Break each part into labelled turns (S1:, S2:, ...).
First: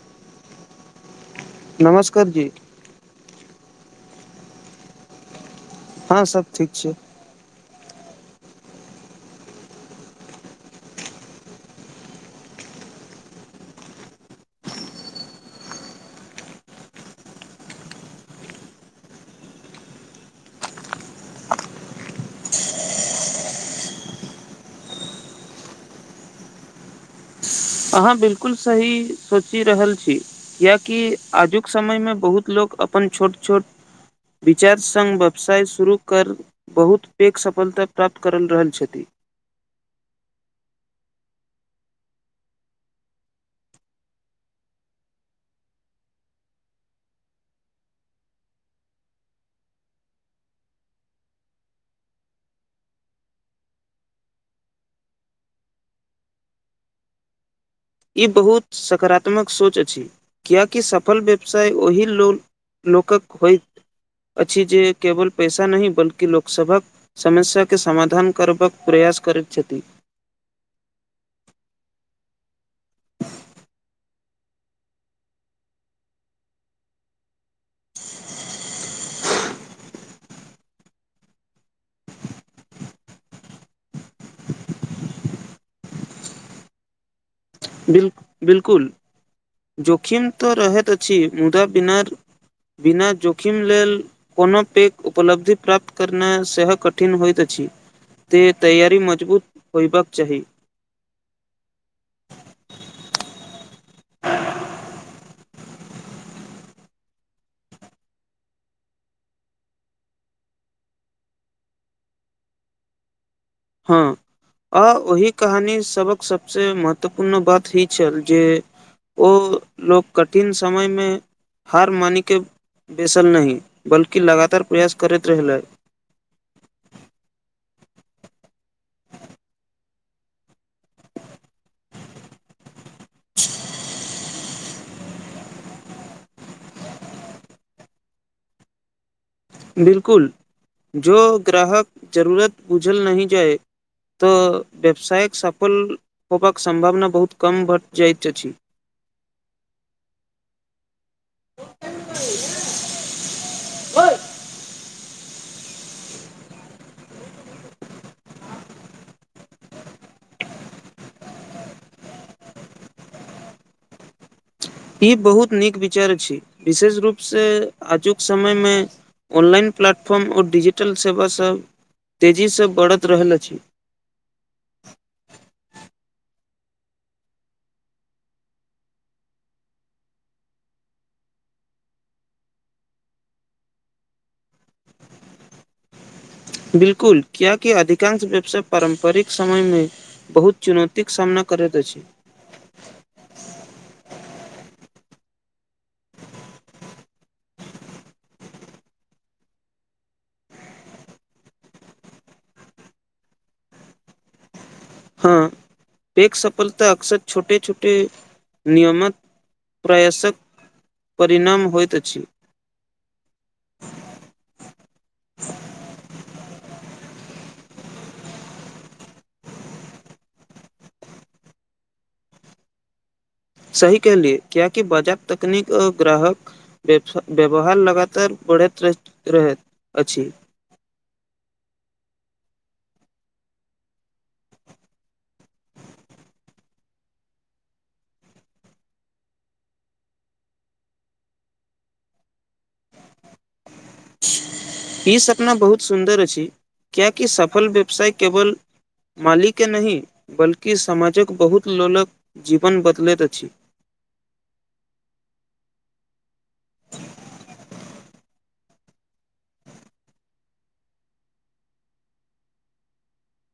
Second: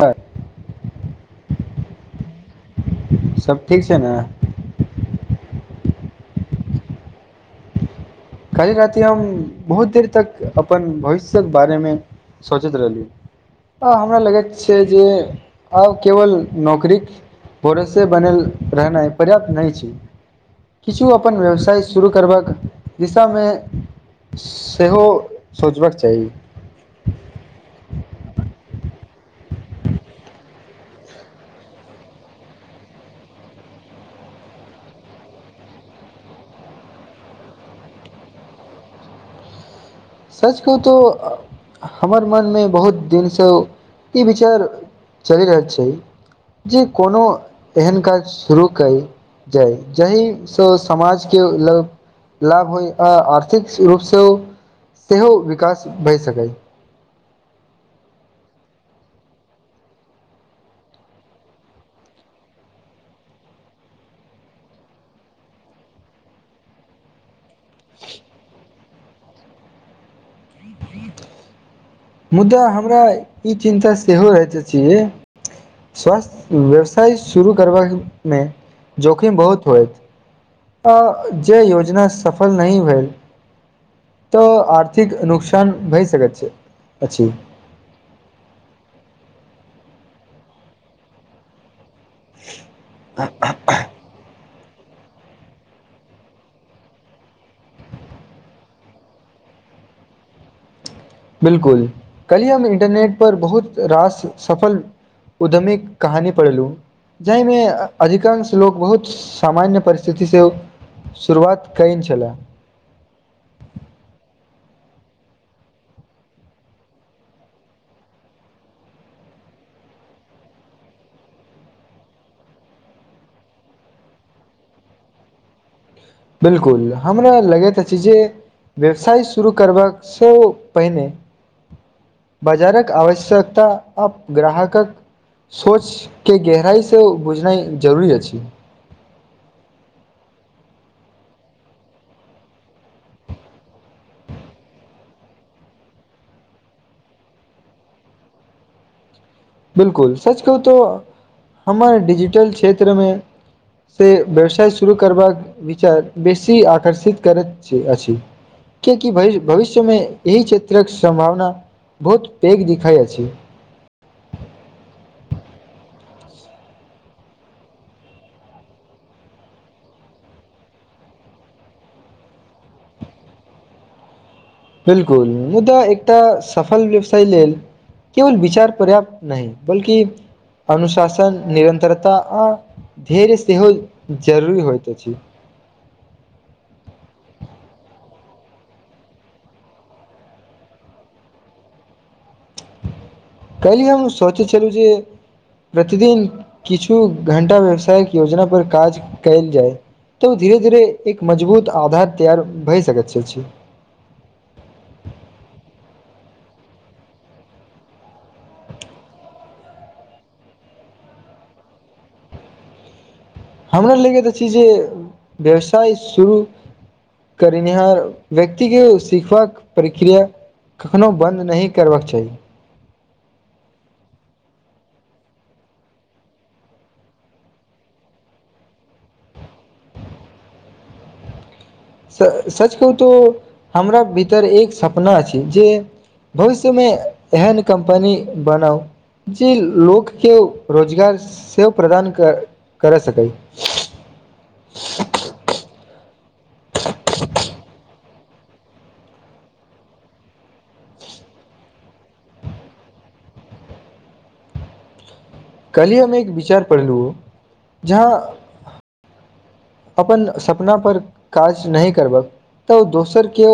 S1: पर
S2: नमस्कर जी
S1: सभ ठीक छै। ने
S2: हँ सभ ठीक छै।
S1: कालि राति हम बहुत देर तक अपन भविष्यक बारेमे सोचैत रहलि त हमरा लगैत छै। जे आब केवल नौकरीक पोड़ोसे बनल रहनाइ पर्याप्त नहि छी। किछु अपन व्यवसाय शुरू करबाक दिशामे सेहो सोचबाक चाही
S2: अहाँ बिलकुल सही सोचि रहल छी कियाकि आजुक समय मे बहुत लोक अपन छोट छोट विचार सङ्ग व्यवसाय शुरू कर बहुत पैघ सफलता प्राप्त करल रहल छथि [inaudible]
S1: सच को तो हमर मनमे बहुत दिनसँ ई विचार चलि रहल छै, जे कोनो एहन काज शुरू कइ जाय जहि से समाज के ल लाभ होइ आ आर्थिक रूपसँ ओ सेहो विकास भए सकय
S2: ई बहुत सकारात्मक सोच अछि कियाकि सफल व्यवसाय ओहि लोन लोकक होइत अछि जे केवल पैसा नहि बल्कि लोकसभक समस्यकस के समाधान करबाक प्रयास करैत छथि।
S1: मुदा हमरा ई चिन्ता सेहो रहैत छियै। स्वस्थ व्यवसाय शुरू करबामे जोखिम बहुत होय आ जे योजना सफल नहि भेल तऽ आर्थिक नुकसान भए सकै छै। अछि
S2: बिल बिलकुल जोखिम तऽ रहैत अछि। मुदा पनार बिना जोखिम लेल कोनो पैघ उपलब्धि प्राप्त करनाइ सेहो कठिन होइत अछि ते तैयारी मजबूत होयबाक चाही
S1: बिलकुल कली हम इंटरनेट पर बहुत रास सफल उदमीक कहानी पढ़लू जहिमे अधिकांश लोक बहुत सामान्य परिस्थिति स शुरुआत कैन छला
S2: हँ आ ओहि कहानी सभक सबसे महत्वपूर्ण बात इ छल जे ओ लोक कठिन समय में हार मानिक बेैसल नहि बल्कि लगातार प्रयास करैत रहलन्हि
S1: बिलकुल हमरा लगैत अछि जे व्यवसाय शुरू करबा सँ पहिने बाजारक आवश्यकता आब ग्राहकक सोच के गहराइसँ बुझनाइ जरूरी अछि
S2: बिलकुल जो ग्राहक जरूरत बुझल नहि जाए तऽ व्यवसायक सफल होबाक सम्भावना बहुत कम घट जाइत अछि [inaudible]
S1: बिलकुल सच कहु त हमर डिजिटल क्षेत्रमे से व्यवसाय शुरू करबाक विचार बेसी आकर्षित करैत छै अछि कियाकि भई भविष्यमे एहि क्षेत्रक सम्भावना बहुत पेग दिखाइ अछि
S2: ई बहुत नीक विचार छी विशेष रूप से आजुक समय मे ऑनलाइन प्लाटफॉर्म ओ डजिटल सेवा सब तेजीसँ बढ़त रहल अछि
S1: बिलकुल मुदा एकटा सफल व्यवसाय लेल केवल विचार पर्याप्त नहि बल्कि अनुशासन निरन्तरता आ धैर्य सेहो जरूरी होइत अछि
S2: [inaudible] बिलकुल क्या कि अधिकांश व्यवसाय पारं्परिक समय मे बहुत चुनौतीके सामना कर करैत अछि
S1: कली हम सोचै छलहुँ जे प्रतिदिन किछु घं्टा व्यवसायक योजना पर काज कयल जाय तऽ धीरे धीरे एक मजबूत आधार तैयार भए सकैत छै
S2: हँ एक सफलता अक्सर छोटे छोटे नियमक प्रयासक परिणाम होइत अछि
S1: हमरा लैके तऽ छै जे व्यवसाय शुरू करनिहार व्यक्ति के सीखबाक प्रक्रिया कखननोहु बन्द नहि करबाक चाही
S2: [inaudible] सही कहलियै कियाकी बाजार तकनीक आ ग्राहक व्यवहार लगातार बढ़ त्त रहैत अछि
S1: स सच कहू तो हमरा भीतर एक सपना छै जे भविष्यमे एहन कम्पनी बनाउ जी लोकके रोजगार सेहो प्रदान कर कर सकै
S2: ई सपना बहुत सुन्दर अछि कियाकि सफल व्यवसाय केवल मालीके नहि बल्कि समाजक बहुत लोकक जीवन बदलैत अछि [inaudible]
S1: कहाली हम एक विचार पढ़लहु जहाँ अपन सपनापर काज नहि करबह तऽ दोसरकेओ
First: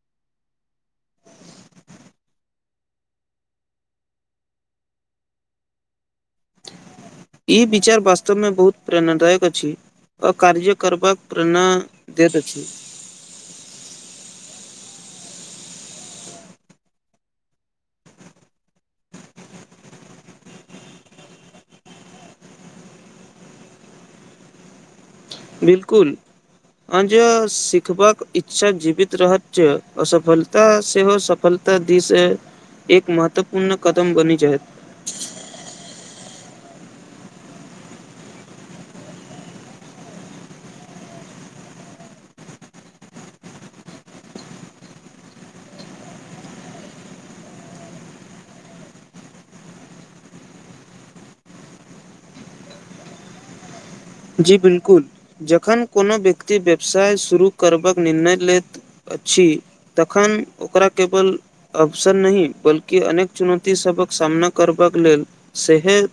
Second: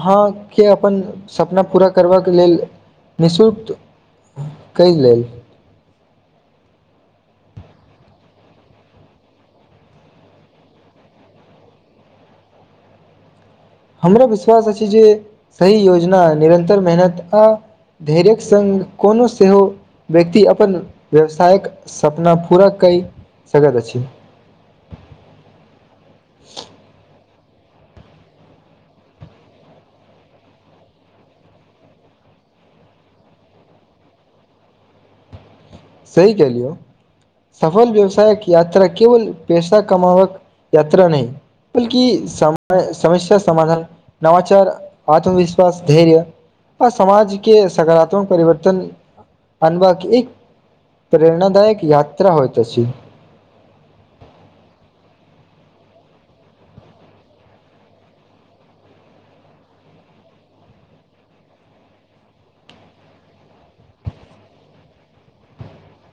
S1: अहाँके अपन सपना पूरा करबाक लेल निःशुल्क कै लेल
S2: [inaudible] ई विचार वास्तवमे बहुत प्रेरणादायक अछि। अकार्य करबाक प्रेरणा दैत अछि।
S1: हमरा विश्वास अछि। जे सही योजना निरन्तर मेहनत आ धैर्यक सङ्ग कोनो सेहो व्यक्ति अपन व्यवसायक सपना पूरा काई सकैत अछि।
S2: बिलकुल अज सिखबाक इच्छा जीवित रहत छै। असफलता सेहो सफलता दिस एक महत्वपूर्ण कदम बनी जाय
S1: सही क लियौ सफल व्यवसायक यात्रा केवल पैसा कमावक यात्रा नहि बलकि सम समस्या समाधान नवाचार आत्मविश्वास धैर्य आ समाज के सकारात्मक परिवर्तन अनभा एक प्रेरणादायक यात्रा होइती छी।
S2: जी बिलकुल जखन कोनो व्यक्ति व्यवसाय शुरू करबाक निर्णय लैत छी तखन ओकरा केवल अवसर नहि बल्कि अनेक चुनौती सबकसँ सामना करबाक लेल सेहोह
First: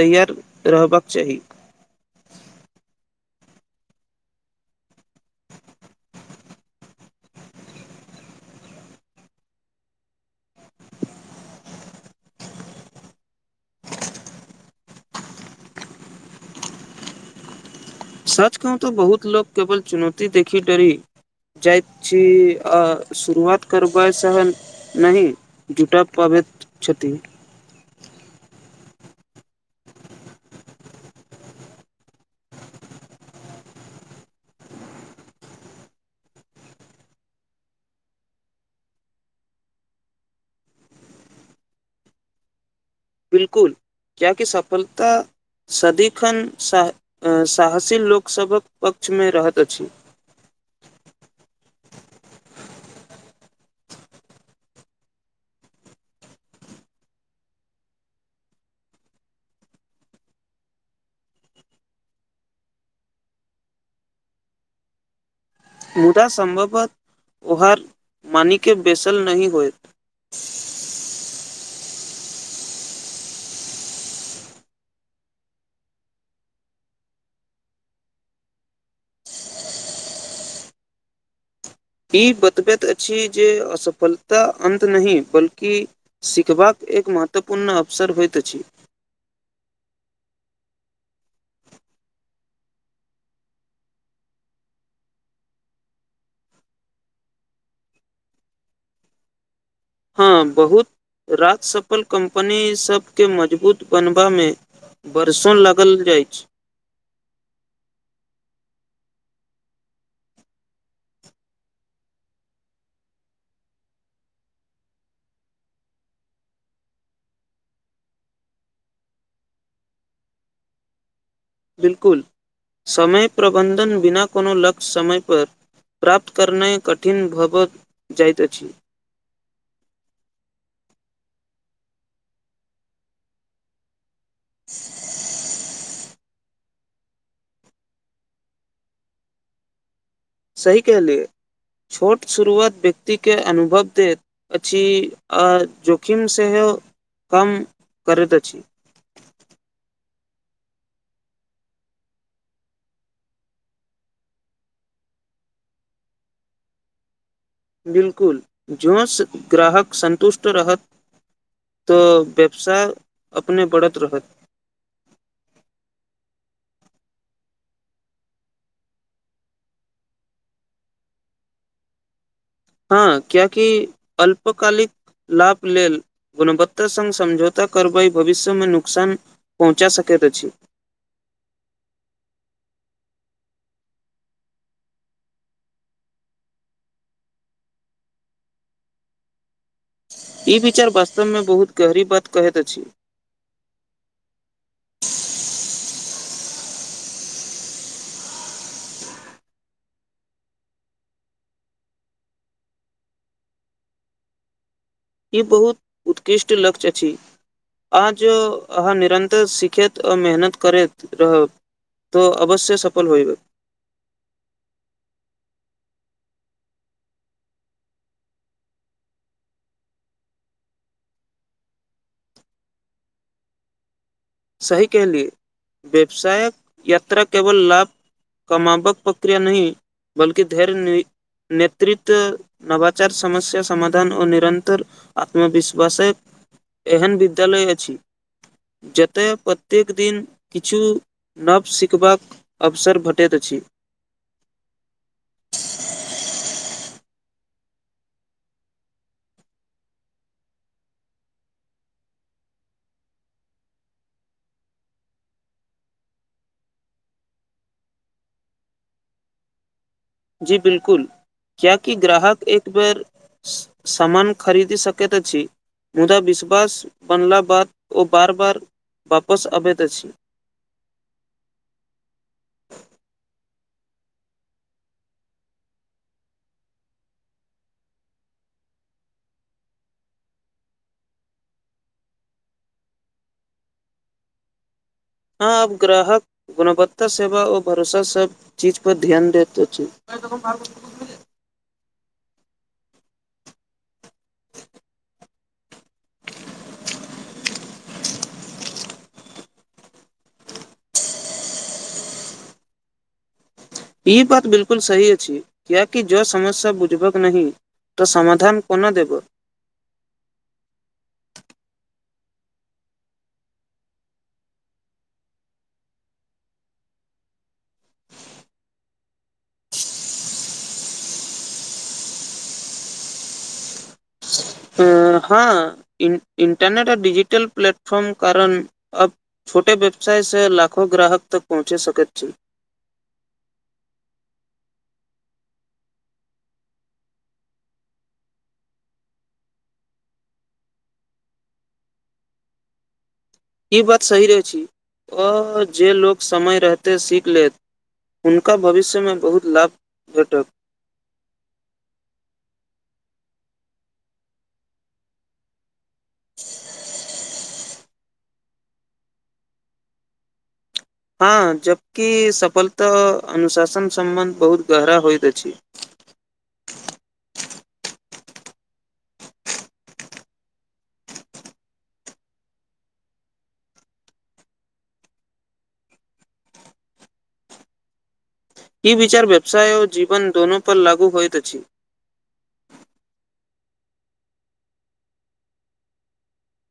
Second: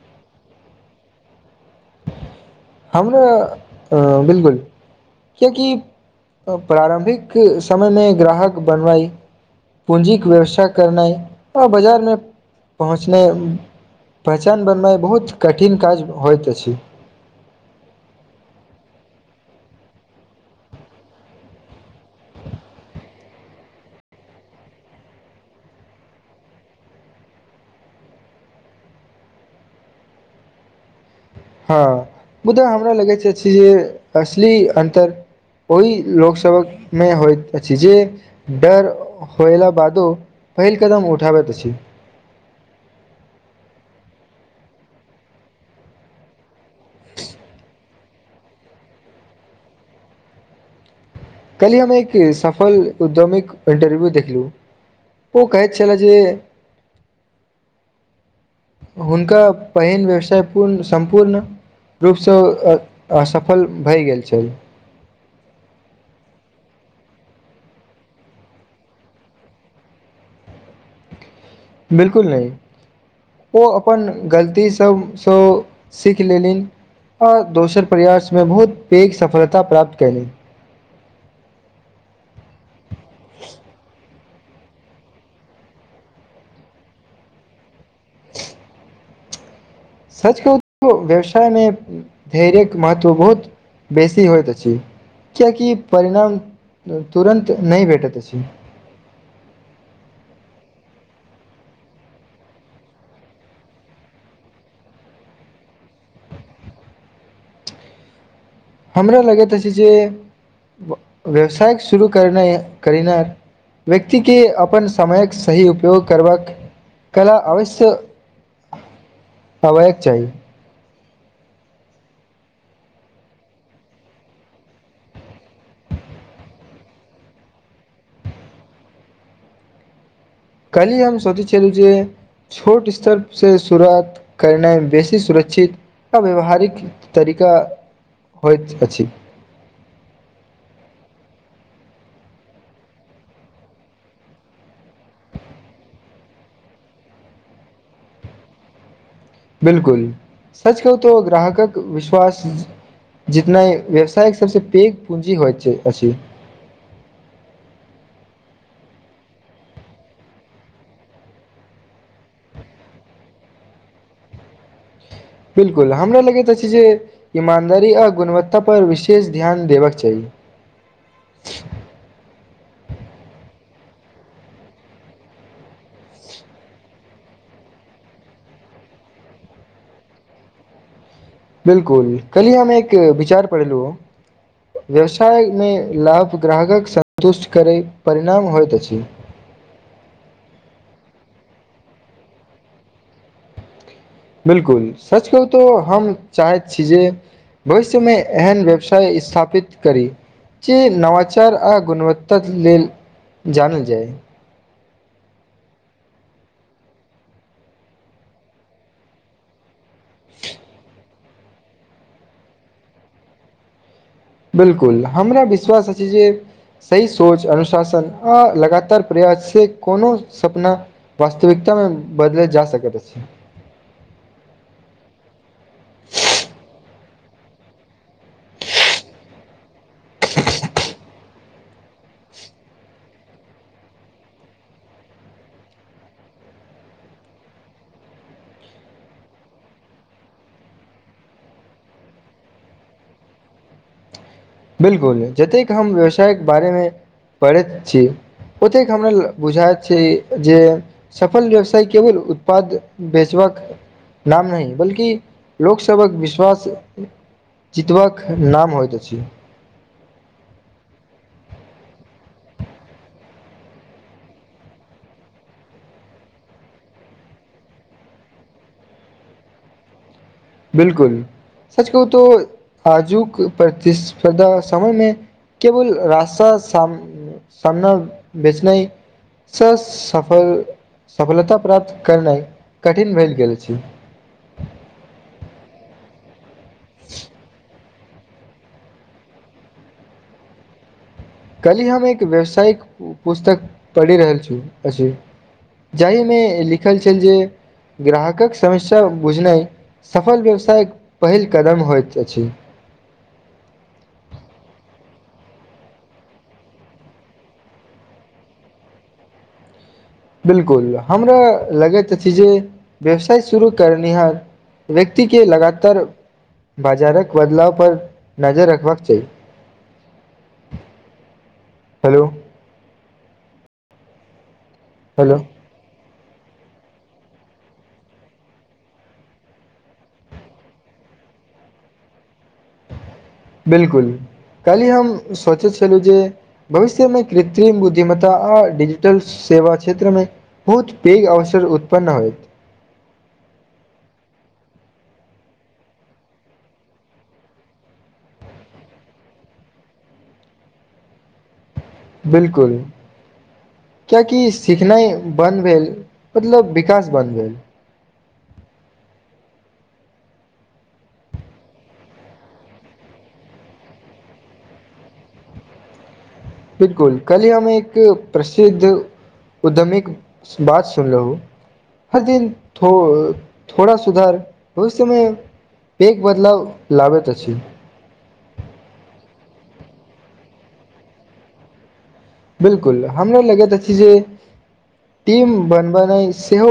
S2: तैयार रहबाक चाही
S1: हमरा अ बिलकुल क्यकि प्रारं्भिक समय मे ग्राहक बनवई पूँजीके व्यवस्था करनाइ आ बाजारमे पहुँचनाइ पहचान बनबइ बहुत कठिन काज होइत अछि।
S2: सच कहू तो बहुत लोक केवल चुनौती देखी डरी जाइत छी अ शुरुआत करबै सह नहि जुटा पाब मे छथि
S1: हँ मुदा हमरा लगै छै, जे असली अन्तर ओहि लोकसभमे होइत अछि, जे डर होयला बादो पहिल कदम उठाबैत त अछि।
S2: बिलकुल कियाकी सफलता सदिखन सा साहसी लोकसभक पक्षमे रहैत अछि। [inaudible]
S1: कल्ही हम एक सफल उद्यमिक इंटरव्यू देखलू ओ कहै छलय जे हुनका पहिन व्यवसाय पूर्ण सम्पूर्ण रूपसँ असफल भए गेल छल
S2: मुदा संभवत ओहहार मानिक के बेसल नहि होयत
S1: बिलकुल नहि ओ अपन गलती सभसँ सीख लेलिन आओर दोसर परयासमे बहुत पैघ सफलता प्राप्त क ली
S2: ई बतबैत अछि जे असफल तऽ अन्त नहि बल्कि सिखबाक एक महत्वपूर्ण अवसर होइत अछि [inaudible]
S1: सच कह व्यवसायमे धैर्य महत्व बहुत बेसी होइइत अछि। कियकि परिणाम तुरन्त नहि भेटैत अछि।
S2: [inaudible] हँ, बहुत राजसफल कंपनी सबके मजबूत बनबामे बरसन लागल जाइत
S1: हमरो लगैत छै। जे व्यवसाय शुरू करने करिना व्यक्तिके अपन समयक सही उपयोग करबाक कला अवश्य
S2: [inaudible]
S1: हैवाक चाही
S2: बिलकुल समय प्रबन्धन बिना कोनो लक्ष्य समय पर प्रााप्त करना कठिन भव जाइत अछि।
S1: कली हम सोचे छलु जी छोट स्तर से शुरुआत करनाइमे बेसी सुरक्षित टा व्यावहारिक तरीका होत अछि।
S2: सही कह लियए छोट शुरुआत व्यक्तिके अनुभव दैत अछि। आ जोखिम सेहो कम करैत अछि।
S1: बिलकुल सच कह तो ग्राहकक विश्वास जितना व्यवसायके सभसँ पैघ पूँजी होइत छै। अ
S2: बिलकुल जोस ग्राहक सन्तुष्ट रहत तऽ व्यवसा अपने बढ़त रहत
S1: बिल्कुल हमरा लगैत अछि, जे ईमानदारी आ गुणवत्ता पर विशेष ध्यान देबाकक चाही
S2: हँ, क्यकी अल्पकालिक लाभ लेल गुणवत्ता सघ समझौता कार्रवाई भविष्यमे नुकसान पहुँचा सकै पत अछि
S1: बिलकुल कल्हि हम एक विचार पढ़लू व्यवसायमे लाभ ग्राहकक सन्तुष्ट करैत परिणाम होइत अछि।
S2: ई विचार वास्तवमे बहुत गहरी बात कहैत अछि।
S1: बिलकुल सच कह तो हम चाहैत छी। जे भविष्यमे एहन व्यवसाय स्थापित करी जे नवाचार आ गुणवत्ता लेल जानल जाय
S2: ई बहुत उत्कृष्ट लक्ष्य अछि। आज अहाँ निरन्तर सिखैत आ मेहनत करैत रहब तऽ अवश्य सफल होयबै
S1: बिलकुल हमरा विश्वास अछि जे सही सोच अनुशासन आ लगातार प्रयास से कोनो सपना वास्तविकता मे बदलैत जा सकैत अछि
S2: सही कहलियै व्यवसायक [unintelligible] केवल लाभ कामाबक प्रक्रिया नहि बल्कि धैर्य नेतृत्व नवाचार समस्या समाधान ओ निरंतर आत्मविश्वासे एहन विद्यालय अछि जे ओ तऽ प्रत्येक दिन किछु नव सिखबाक अवसर भेटैत अछि [inaudible]
S1: बिलकुल जतेक हम व्यवसायक बारेमे पढ़ैत छी। ओतेक हमरा ल बुझाय छै, जे सफल व्यवसाय केवल उत्पाद बेचबा नाम नहि बल्कि लोकसभक विश्वास चितवक नाम होइत छै।
S2: जी बिलकुल कियाकी ग्राहक एक बेर सामन खरीद सकैत अछि। मुदा विश्वास बनला बाद ओ बार बार वापस अबैत अछि।
S1: बिलकुल सच कहू तो आजुक प्रतिस्पर्धा समयमे केवल रास्ता साम सामना बेचनाइ स सफल सफलता प्राप्त करनाइ कठिन भेल गेल छै।
S2: [inaudible] हँ आब ग्राहक गुणवत्ता सेवा औ भरोसा सब चीज पर ध्यान देत अछि [unintelligible]
S1: की हम एक व्यावसायिक पुस्तक पढ़ि रहल छी अछि जाहि मे लिखल छल जे ग्राहकक समस्या बुझनाइ सफल व्यवसायक पहिल कदम होइत अछि
S2: ई बात बिलकुल सही अछि किआकि जो समस्या बुझबक नहि तऽ समाधान कोनो देब
S1: बिलकुल हमरा लगैत अछि जे व्यवसाय शुरू करनिहार व्यक्ति के लगातर बाजारक बदलाव पर नजर रखबाक चाही हेलो हेलो
S2: हँ इ इंटरनेट आ डिजिटल प्लेटफॉम कारण अब छोटे व्यवसाय से लाखो ग्राहक तक तक पहुँचे सकैत छी
S1: बिलकुल काल्हि हम सोचैत छलहुँ जे भविष्यमे कृत्रिम बुद्धिम्ता आ डिजिटल सेवा क्षेत्र में बहुत पैघ अवसर उत्पन्न होयत
S2: [inaudible] ई बात सही रहै छै आ जे लोक समय रहतै सीख लेत हुनका भविष्यमे बहुत लाभ भेटत
S1: बिलकुल कियाकि सिखनाइ बन्द भेल मतलब विकास बन भेल
S2: हँ जबकि सफलता अनुशासन सम्बन्ध बहुत गहरा होइत अछि [inaudible]
S1: बिलकुल कलियामे एक प्रसिद्ध उद्यमीक बात सुनलहु हर दिन थो थोड़ा सुधार भविष्य मे पेघ बदलाव लबैत अछि
S2: ई विचार व्यवसाय आ जीवन दोनो पर लागू होइत अछि
S1: बिलकुल हमरा लगैत अछि जे टीम बन बेनाई सेहो